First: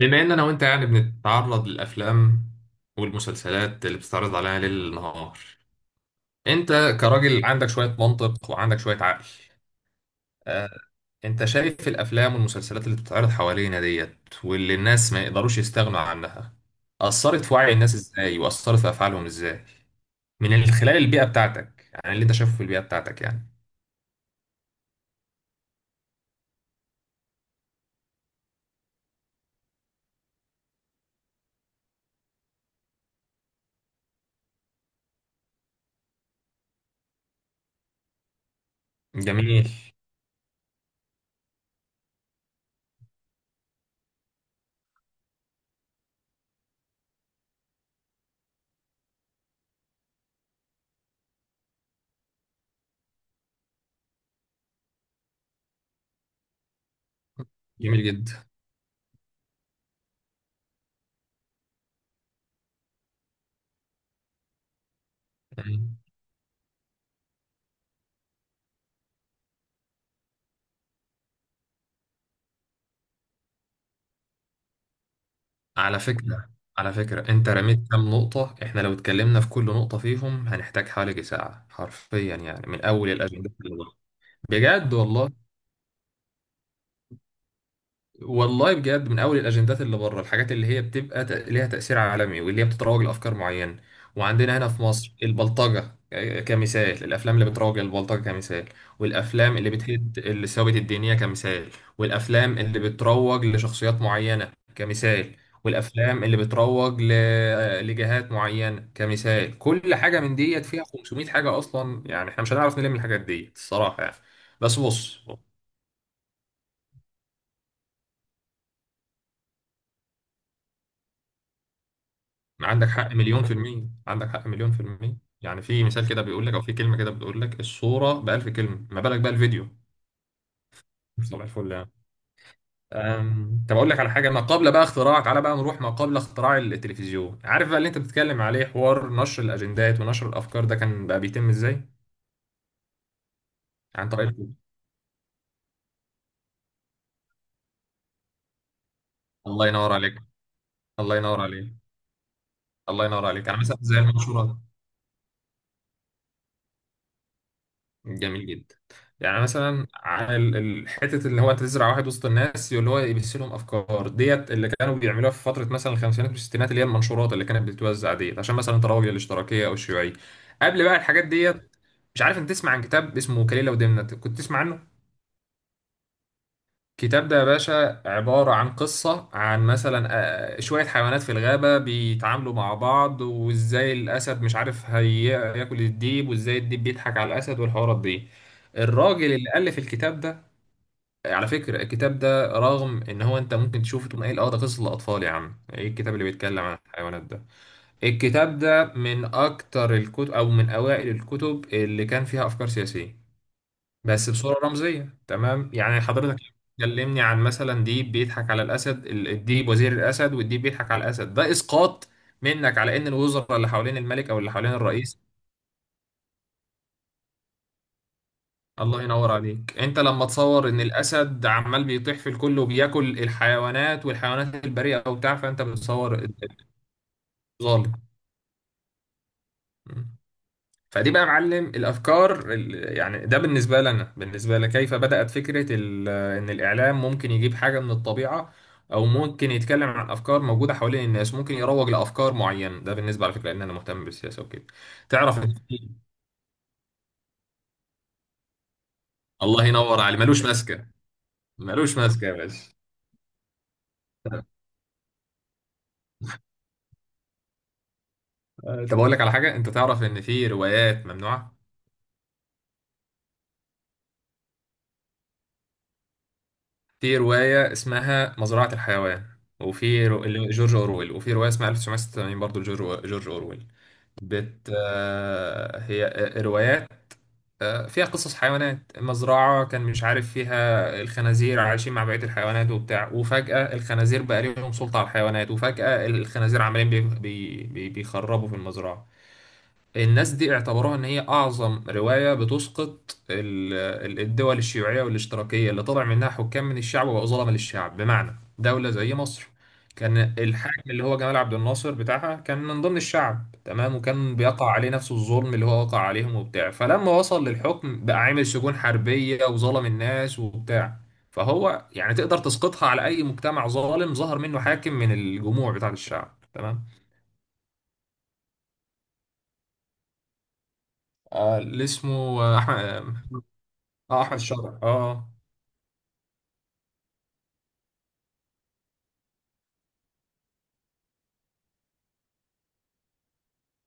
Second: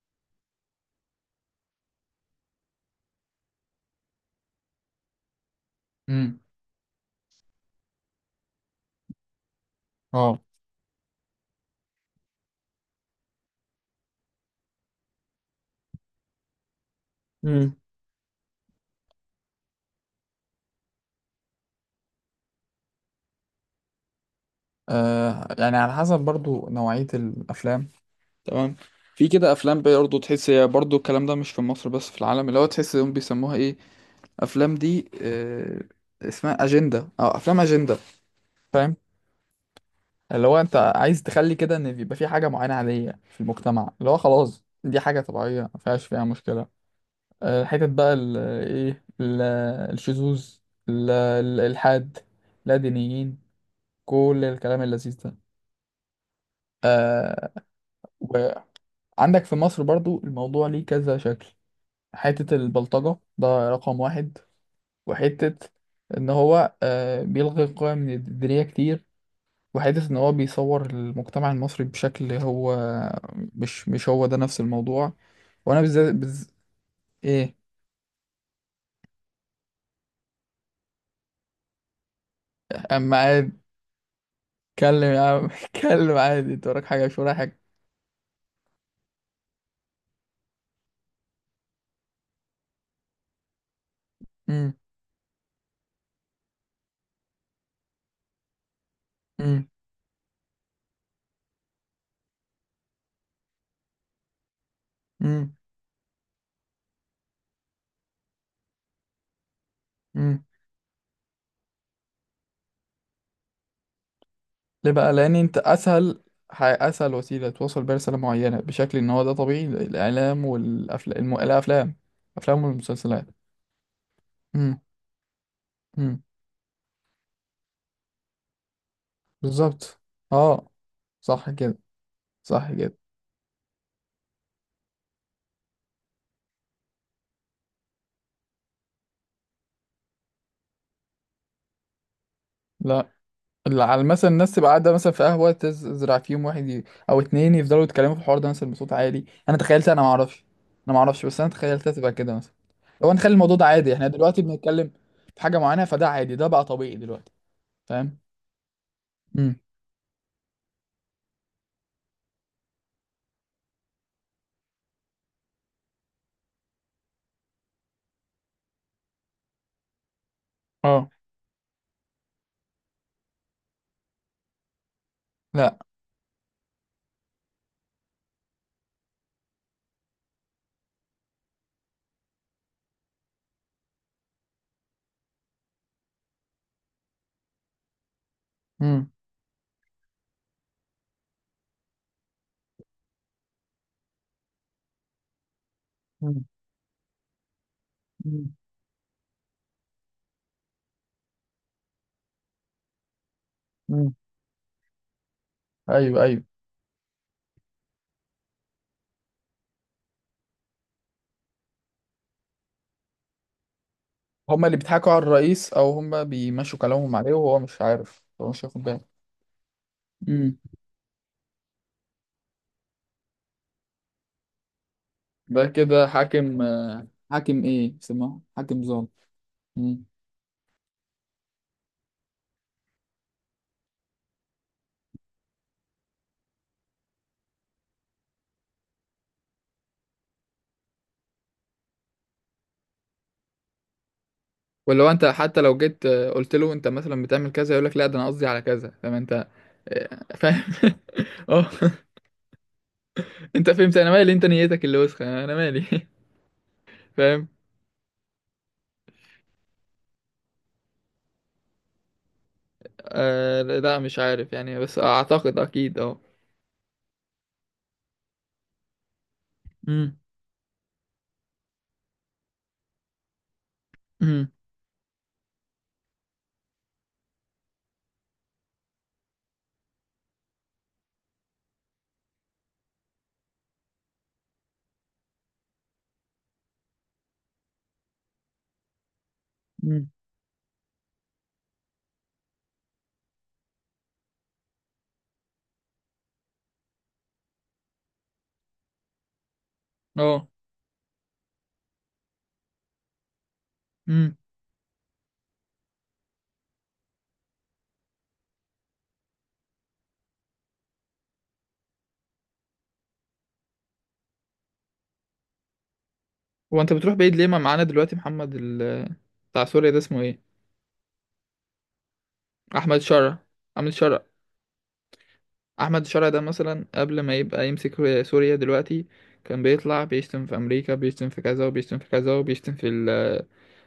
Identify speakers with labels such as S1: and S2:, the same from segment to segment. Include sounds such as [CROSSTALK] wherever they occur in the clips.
S1: بما ان انا وانت يعني بنتعرض للافلام والمسلسلات اللي بتستعرض علينا ليل نهار.
S2: امم.
S1: انت كراجل عندك شوية منطق وعندك شوية عقل.
S2: اه.
S1: آه، انت شايف الافلام والمسلسلات اللي بتتعرض حوالينا ديت واللي الناس ما يقدروش يستغنوا عنها اثرت في وعي
S2: امم.
S1: الناس ازاي واثرت في افعالهم ازاي، من خلال البيئة بتاعتك يعني اللي انت شايفه في البيئة بتاعتك يعني.
S2: يعني على حسب برضو نوعية الأفلام. تمام. في كده أفلام برضو تحس هي برضو الكلام ده مش في مصر بس في العالم، اللي هو تحس هم بيسموها إيه؟ أفلام دي، اسمها أجندة أو أفلام أجندة. فاهم؟
S1: جميل
S2: اللي هو أنت عايز تخلي كده إن بيبقى في حاجة معينة عادية في المجتمع، اللي هو خلاص دي حاجة طبيعية ما فيهاش فيها مشكلة. حتت بقى إيه ال- الشذوذ، الإلحاد، لا دينيين، كل الكلام اللذيذ ده. آه،
S1: جميل
S2: وعندك في مصر برضو الموضوع ليه كذا شكل. حتة البلطجة ده رقم واحد، وحتة
S1: جدا.
S2: إن هو بيلغي قيم دينية كتير، وحتة إن هو بيصور المجتمع المصري بشكل هو مش هو ده نفس الموضوع. وأنا
S1: على
S2: بالذات
S1: فكرة على فكرة انت
S2: إيه؟
S1: رميت كام نقطة، احنا لو اتكلمنا في كل نقطة فيهم هنحتاج حوالي ساعة حرفيا يعني، من اول
S2: أما
S1: الاجندات
S2: قاعد
S1: اللي ورا. بجد
S2: اتكلم يا
S1: والله.
S2: عم [LAUGHS] اتكلم عادي، أنت وراك حاجة مش ورايا حاجة.
S1: والله بجد، من اول الاجندات اللي بره الحاجات اللي هي بتبقى ليها تاثير عالمي واللي هي بتتروج لافكار معينه، وعندنا هنا
S2: أمم.
S1: في مصر البلطجه كمثال، الافلام اللي بتروج للبلطجه كمثال، والافلام
S2: أمم.
S1: اللي بتهد الثوابت الدينيه كمثال، والافلام اللي بتروج لشخصيات معينه كمثال،
S2: أمم.
S1: والافلام اللي بتروج ل... آه، لجهات معينه كمثال. كل حاجه من
S2: امم.
S1: ديت فيها 500 حاجه اصلا يعني، احنا مش هنعرف نلم الحاجات ديت الصراحه يعني. بس
S2: ليه بقى؟
S1: بص،
S2: لان انت اسهل وسيله توصل بيها رساله معينه بشكل ان هو ده طبيعي، الاعلام والافلام، افلام
S1: عندك حق
S2: والمسلسلات.
S1: مليون في المية، عندك حق مليون
S2: امم.
S1: في المية، يعني في مثال كده
S2: امم.
S1: بيقول لك أو في كلمة كده بتقول لك الصورة بألف كلمة، ما بالك بقى الفيديو.
S2: بالظبط. اه.
S1: صباح
S2: صح
S1: الفل
S2: كده.
S1: يعني.
S2: صح كده.
S1: طب أقول لك على حاجة، ما قبل بقى اختراع، تعالى بقى نروح ما قبل اختراع التلفزيون، عارف بقى اللي أنت بتتكلم عليه حوار نشر الأجندات ونشر الأفكار ده كان بقى بيتم إزاي؟
S2: لا، اللي على
S1: عن طريق
S2: مثلا الناس
S1: الفيديو.
S2: تبقى قاعده مثلا في قهوه، تزرع فيهم واحد او اتنين يفضلوا يتكلموا في الحوار ده مثلا بصوت عالي، انا
S1: الله
S2: تخيلتها،
S1: ينور
S2: انا ما
S1: عليك.
S2: اعرفش،
S1: الله
S2: بس
S1: ينور
S2: انا
S1: عليك.
S2: تخيلتها تبقى كده مثلا.
S1: الله
S2: لو
S1: ينور
S2: نخلي
S1: عليك،
S2: الموضوع
S1: يعني
S2: ده
S1: مثلا
S2: عادي
S1: زي
S2: احنا دلوقتي
S1: المنشورات.
S2: بنتكلم في حاجه معينه، فده عادي، ده بقى طبيعي دلوقتي، فاهم؟
S1: جميل جدا. يعني
S2: امم.
S1: مثلا على حته اللي هو انت تزرع واحد وسط الناس اللي هو يبث لهم افكار ديت، اللي كانوا بيعملوها في فتره مثلا الخمسينات والستينات، اللي هي المنشورات اللي كانت بتتوزع ديت عشان مثلا تراوي الاشتراكيه او الشيوعيه قبل بقى
S2: اه.
S1: الحاجات ديت. مش عارف انت تسمع عن كتاب اسمه كليله ودمنه، كنت تسمع عنه؟
S2: لا.
S1: الكتاب ده يا باشا عبارة عن قصة عن مثلا شوية حيوانات في الغابة بيتعاملوا مع بعض، وازاي الأسد مش عارف هياكل الديب، وازاي الديب بيضحك على الأسد، والحوارات دي.
S2: إمم.
S1: الراجل اللي ألف الكتاب ده، على فكرة الكتاب ده رغم إن هو أنت ممكن تشوفه تقول إيه، اه ده قصة لأطفال يا عم، إيه الكتاب اللي
S2: مم.
S1: بيتكلم عن الحيوانات ده.
S2: مم.
S1: الكتاب ده من أكتر الكتب أو من أوائل الكتب اللي كان فيها أفكار سياسية،
S2: مم.
S1: بس بصورة رمزية. تمام يعني
S2: ايوه،
S1: حضرتك
S2: ايوه،
S1: كلمني عن مثلا ديب بيضحك على الأسد، الديب وزير الأسد والديب بيضحك على الأسد، ده إسقاط منك على إن الوزراء اللي حوالين الملك أو اللي
S2: هما
S1: حوالين
S2: اللي بيضحكوا
S1: الرئيس.
S2: على الرئيس او هما بيمشوا كلامهم عليه وهو مش عارف، هو مش واخد
S1: الله
S2: باله.
S1: ينور عليك. أنت لما
S2: مم.
S1: تصور إن الأسد عمال بيطيح في الكل وبياكل الحيوانات والحيوانات البريئة وبتاع، فأنت
S2: ده كده
S1: بتصور
S2: حاكم، حاكم
S1: الظالم.
S2: ايه اسمه، حاكم ظالم. مم.
S1: فدي بقى يا معلم الافكار، يعني ده بالنسبه لنا بالنسبه لي كيف بدات فكره ان الاعلام ممكن يجيب حاجه من الطبيعه او ممكن يتكلم عن افكار موجوده حوالين الناس، ممكن يروج لافكار معينه. ده بالنسبه، على فكره ان انا مهتم بالسياسه وكده.
S2: ولو انت
S1: تعرف إن
S2: حتى لو
S1: في-
S2: جيت قلت له انت مثلا بتعمل كذا، يقول لك لا ده انا قصدي على كذا، فاهم
S1: [LAUGHS]
S2: انت؟
S1: الله ينور
S2: آه،
S1: عليه، ملوش
S2: فاهم.
S1: ماسكه.
S2: [LAUGHS] اه.
S1: ملوش ماسكه يا باشا.
S2: انت فهمت، انا مالي، انت نيتك اللي وسخه، انا مالي. [LAUGHS] فاهم.
S1: طب اقول لك على حاجه، انت تعرف ان في روايات ممنوعه؟
S2: آه، لا مش عارف يعني، بس اعتقد اكيد. اه.
S1: في روايه اسمها مزرعه الحيوان، وفي
S2: مم.
S1: رو... جورج اورويل، وفي روايه اسمها 1986 برضه جورج اورويل.
S2: مم.
S1: بت آه، هي آه، روايات، فيها قصص حيوانات، مزرعة كان مش عارف فيها الخنازير عايشين مع بقية الحيوانات وبتاع، وفجأة الخنازير بقى ليهم سلطة على الحيوانات، وفجأة الخنازير عمالين بيخربوا في المزرعة.
S2: مم.
S1: الناس دي اعتبروها ان هي اعظم رواية بتسقط الدول الشيوعية والاشتراكية اللي طلع منها حكام من الشعب وبقوا ظلمة للشعب، بمعنى دولة زي مصر. كان
S2: اه.
S1: الحاكم اللي هو جمال عبد الناصر بتاعها كان من ضمن الشعب، تمام، وكان بيقع عليه نفس الظلم اللي هو وقع عليهم وبتاع، فلما وصل للحكم بقى عامل سجون حربية وظلم الناس وبتاع. فهو يعني تقدر تسقطها على اي مجتمع ظالم ظهر منه حاكم من الجموع بتاع الشعب،
S2: هو
S1: تمام.
S2: انت بتروح بعيد ليه؟ ما معانا دلوقتي محمد بتاع سوريا، ده اسمه ايه؟
S1: آه، اللي اسمه آه، احمد.
S2: احمد شرع. احمد
S1: اه
S2: شرع
S1: احمد الشرع.
S2: احمد شرع ده مثلا قبل ما يبقى يمسك سوريا دلوقتي كان بيطلع بيشتم في امريكا، بيشتم في كذا، وبيشتم في كذا، وبيشتم في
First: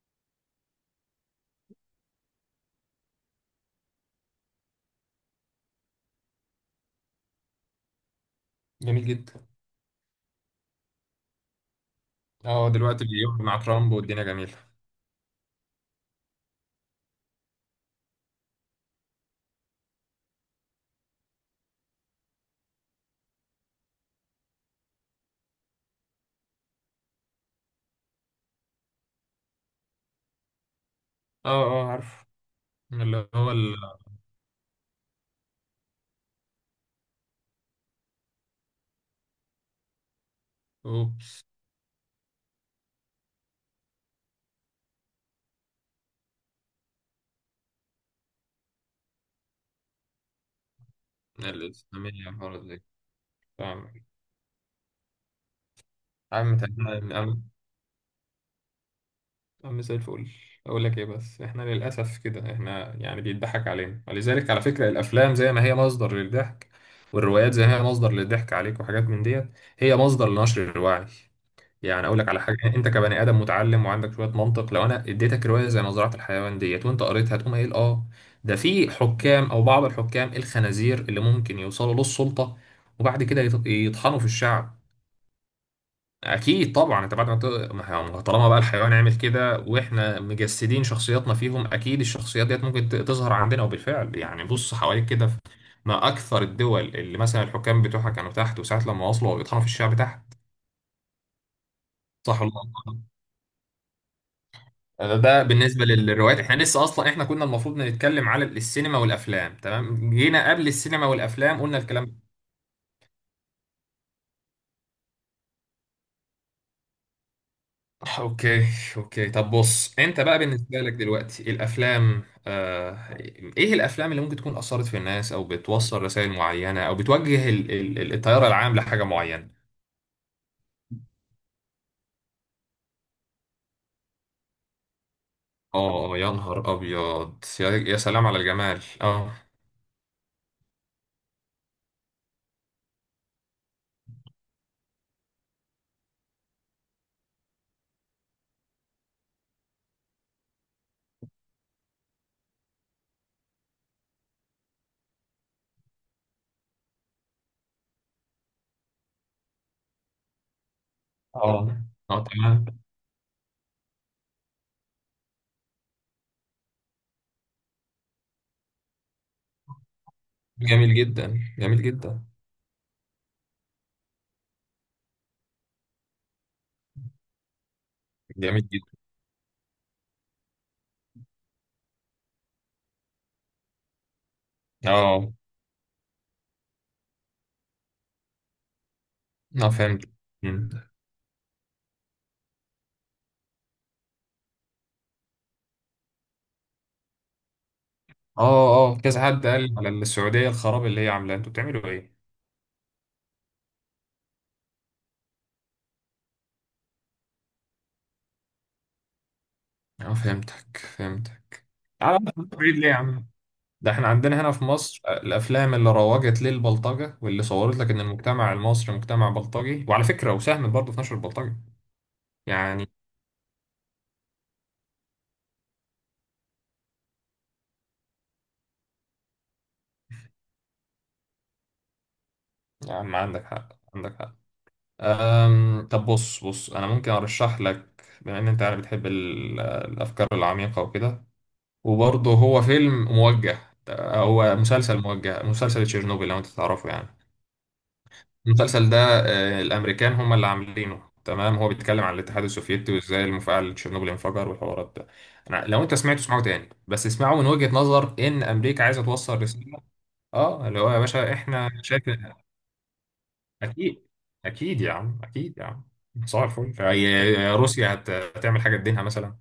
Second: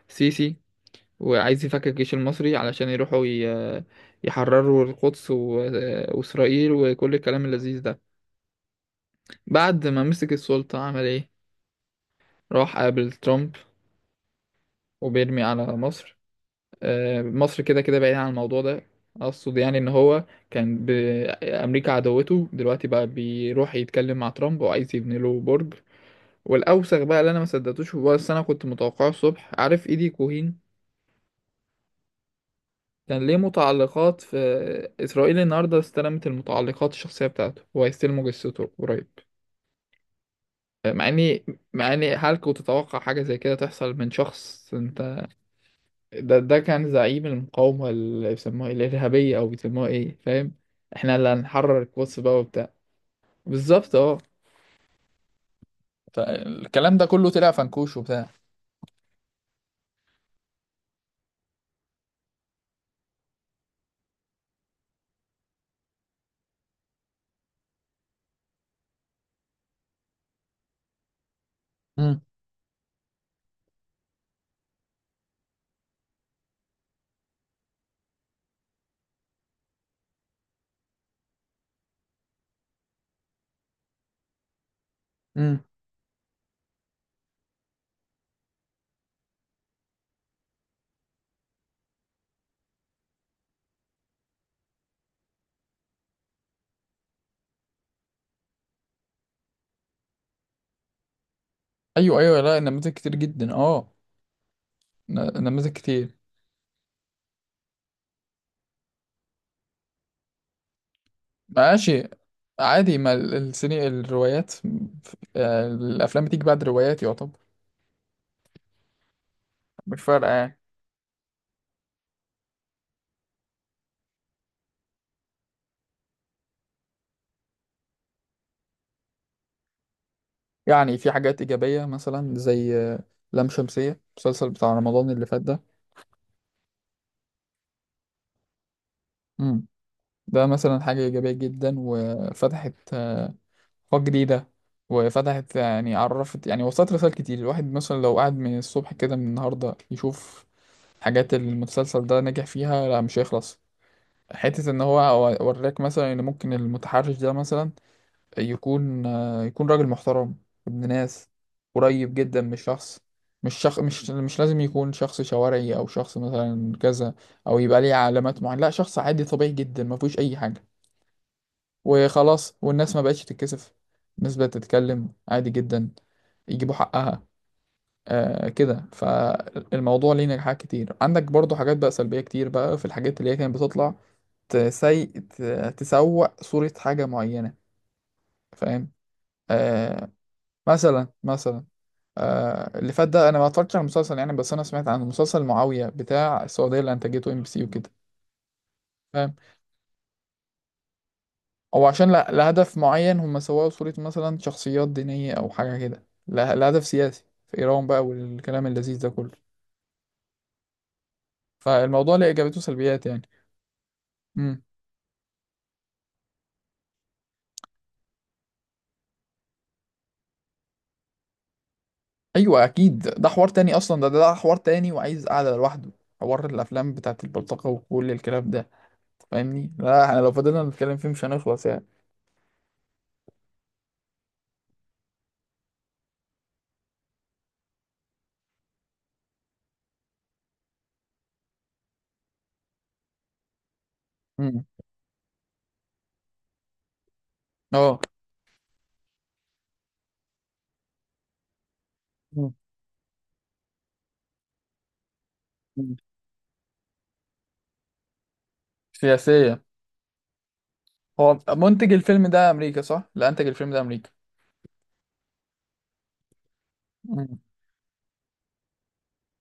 S2: السيسي، وعايز يفكك الجيش المصري علشان يروحوا يحرروا القدس واسرائيل وكل الكلام اللذيذ ده.
S1: جميل جدا.
S2: بعد ما مسك السلطة عمل ايه؟
S1: اه
S2: راح
S1: دلوقتي
S2: قابل
S1: بيقعد
S2: ترامب،
S1: مع ترامب والدنيا جميله.
S2: وبيرمي على مصر. مصر كده كده بعيدة عن الموضوع ده، اقصد يعني ان هو كان امريكا عدوته، دلوقتي بقى بيروح يتكلم مع ترامب وعايز يبني له برج. والاوسخ بقى اللي انا ما صدقتوش، هو بس انا كنت متوقعه الصبح، عارف ايدي كوهين؟
S1: اه اه عارف،
S2: كان
S1: اللي
S2: ليه
S1: هو
S2: متعلقات في اسرائيل، النهارده استلمت المتعلقات الشخصيه بتاعته، هو هيستلموا جثته قريب. مع اني
S1: اوبس.
S2: مع اني هل كنت تتوقع حاجه زي كده تحصل من شخص؟ انت، ده كان زعيم المقاومة، اللي بيسموها إيه؟ الإرهابية، أو بيسموها إيه، فاهم؟ إحنا اللي هنحرر القدس
S1: الاسلاميه
S2: بقى
S1: الحوارات
S2: وبتاع.
S1: دي. فاهم.
S2: بالظبط، أه.
S1: عم
S2: فالكلام ده
S1: تمام
S2: كله
S1: عم.
S2: طلع فنكوش وبتاع.
S1: عم زي الفل. اقول لك ايه، بس احنا للاسف كده احنا يعني بيضحك علينا، ولذلك على فكره الافلام زي ما هي مصدر للضحك والروايات زي ما هي مصدر للضحك عليك وحاجات من ديت، هي مصدر لنشر الوعي. يعني اقول
S2: امم.
S1: لك على حاجه، انت كبني ادم متعلم وعندك شويه منطق، لو انا اديتك روايه زي مزرعه الحيوان ديت وانت قريتها تقوم قايل اه، ده في حكام او بعض الحكام الخنازير اللي ممكن يوصلوا للسلطه وبعد كده يطحنوا في الشعب.
S2: امم.
S1: اكيد طبعا انت بعد ما ت... ما هو- ما طالما بقى الحيوان عمل كده واحنا مجسدين شخصياتنا فيهم، اكيد الشخصيات ديت ممكن تظهر عندنا. وبالفعل يعني بص حواليك كده ما اكثر الدول اللي مثلا الحكام بتوعها كانوا تحت وساعه لما وصلوا بيطحنوا في الشعب تحت.
S2: أيوه، أيوه،
S1: صح ولا
S2: لا، نماذج
S1: لا؟
S2: كتير جدا، أه،
S1: ده
S2: نماذج
S1: بالنسبة
S2: كتير.
S1: للروايات، احنا لسه اصلا احنا كنا المفروض نتكلم على السينما والافلام، تمام، جينا قبل السينما والافلام قلنا الكلام
S2: ماشي.
S1: ده.
S2: عادي، ما ال- السيني الروايات، الأفلام بتيجي بعد روايات يعتبر.
S1: اوكي. اوكي طب بص،
S2: مش
S1: انت
S2: فارقة
S1: بقى
S2: يعني.
S1: بالنسبة لك دلوقتي الافلام، ايه الافلام اللي ممكن تكون اثرت في الناس او بتوصل رسائل معينة او بتوجه التيار العام لحاجة معينة.
S2: يعني في حاجات إيجابية مثلا زي لام شمسية المسلسل بتاع رمضان اللي فات.
S1: اه. يا نهار ابيض، يا سلام على الجمال. اه
S2: ده ده مثلا حاجة إيجابية جدا، وفتحت آفاق جديدة، وفتحت يعني، عرفت، يعني وصلت رسائل كتير. الواحد مثلا لو قعد من الصبح كده من النهاردة يشوف حاجات المسلسل ده نجح فيها، لا مش هيخلص. حتة إن هو وراك مثلا، إن ممكن المتحرش ده مثلا يكون راجل محترم، ابن ناس،
S1: اه
S2: قريب
S1: اه
S2: جدا من
S1: تمام.
S2: الشخص، مش شخ... مش مش لازم يكون شخص شوارعي أو شخص مثلا كذا، أو يبقى ليه علامات معينة، لا شخص عادي طبيعي جدا ما فيهوش أي حاجة،
S1: جميل جدا. جميل جدا.
S2: وخلاص، والناس ما بقتش تتكسف، الناس بقت تتكلم عادي جدا، يجيبوا حقها. آه
S1: جميل
S2: كده،
S1: جدا.
S2: فالموضوع ليه نجاحات كتير. عندك برضو حاجات بقى سلبية كتير بقى في الحاجات اللي هي كانت بتطلع، تسي...
S1: اه
S2: ت- تسوق صورة حاجة معينة، فاهم؟
S1: اه فهمت.
S2: آه. مثلا، مثلا، اللي فات ده انا ما اتفرجتش على المسلسل يعني، بس انا سمعت عن مسلسل معاوية بتاع السعودية اللي انتجته MBC وكده،
S1: اه اه كذا حد قال على السعودية الخراب اللي هي عاملاه، انتوا بتعملوا
S2: او عشان
S1: ايه؟
S2: لا، لهدف معين هم سووا صورة مثلا شخصيات دينية او حاجة كده لهدف سياسي في ايران بقى والكلام اللذيذ ده كله.
S1: اه فهمتك فهمتك.
S2: فالموضوع
S1: على
S2: ليه ايجابيات
S1: بعيد ليه يا
S2: وسلبيات يعني.
S1: عم؟ ده احنا عندنا هنا
S2: امم.
S1: في مصر الافلام اللي روجت للبلطجة واللي صورت لك ان المجتمع المصري مجتمع بلطجي، وعلى فكرة وساهمت برضه في نشر البلطجة.
S2: ايوه
S1: يعني
S2: اكيد، ده حوار تاني اصلا، ده حوار تاني وعايز قعدة لوحده، حوار الافلام بتاعت البلطجة وكل الكلام ده، فاهمني؟ لا احنا لو فضلنا نتكلم فيه مش هنخلص يعني.
S1: يا عم عندك حق. عندك حق. أم طب بص بص، انا ممكن ارشح لك بما ان انت يعني بتحب الافكار العميقة وكده، وبرضه هو فيلم موجه، هو
S2: امم.
S1: مسلسل موجه، مسلسل تشيرنوبل لو انت تعرفه يعني.
S2: اه.
S1: المسلسل ده، الامريكان هم اللي عاملينه، تمام، هو بيتكلم عن الاتحاد
S2: مم.
S1: السوفيتي وازاي المفاعل تشيرنوبل انفجر والحوارات ده. انا لو انت
S2: مم.
S1: سمعته اسمعه تاني، بس اسمعه من وجهة نظر ان امريكا عايزه توصل
S2: سياسية.
S1: رساله. اه، اللي هو يا باشا
S2: هو
S1: احنا
S2: منتج
S1: شايف.
S2: الفيلم ده امريكا صح؟ اللي انتج الفيلم ده
S1: اكيد.
S2: امريكا.
S1: اكيد يا عم، اكيد يا عم. صباح الفل.
S2: مم.
S1: روسيا هتعمل حاجه تدينها مثلا؟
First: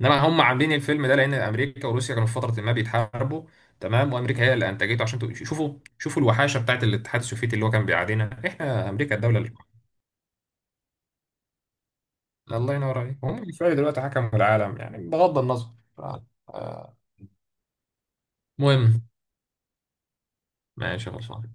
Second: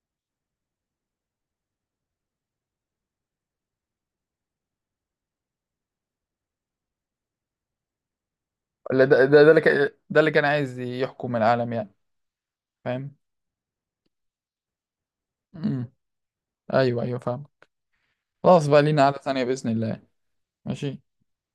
S1: انما هم عاملين الفيلم ده لان امريكا وروسيا كانوا في فتره ما بيتحاربوا، تمام، وامريكا هي اللي انتجته عشان شوفوا، شوفوا الوحاشه بتاعت الاتحاد السوفيتي اللي هو كان بيعادينا احنا
S2: ولا
S1: امريكا الدوله.
S2: ده اللي كان عايز يحكم العالم يعني،
S1: الله ينور
S2: فاهم؟
S1: عليك، هم شوية دلوقتي حكموا العالم يعني بغض النظر.
S2: امم.
S1: ف- آه،
S2: ايوه، ايوه، فاهم. خلاص بقى،
S1: مهم.
S2: لينا قعدة تانية بإذن الله. ماشي.
S1: ماشي خلصان.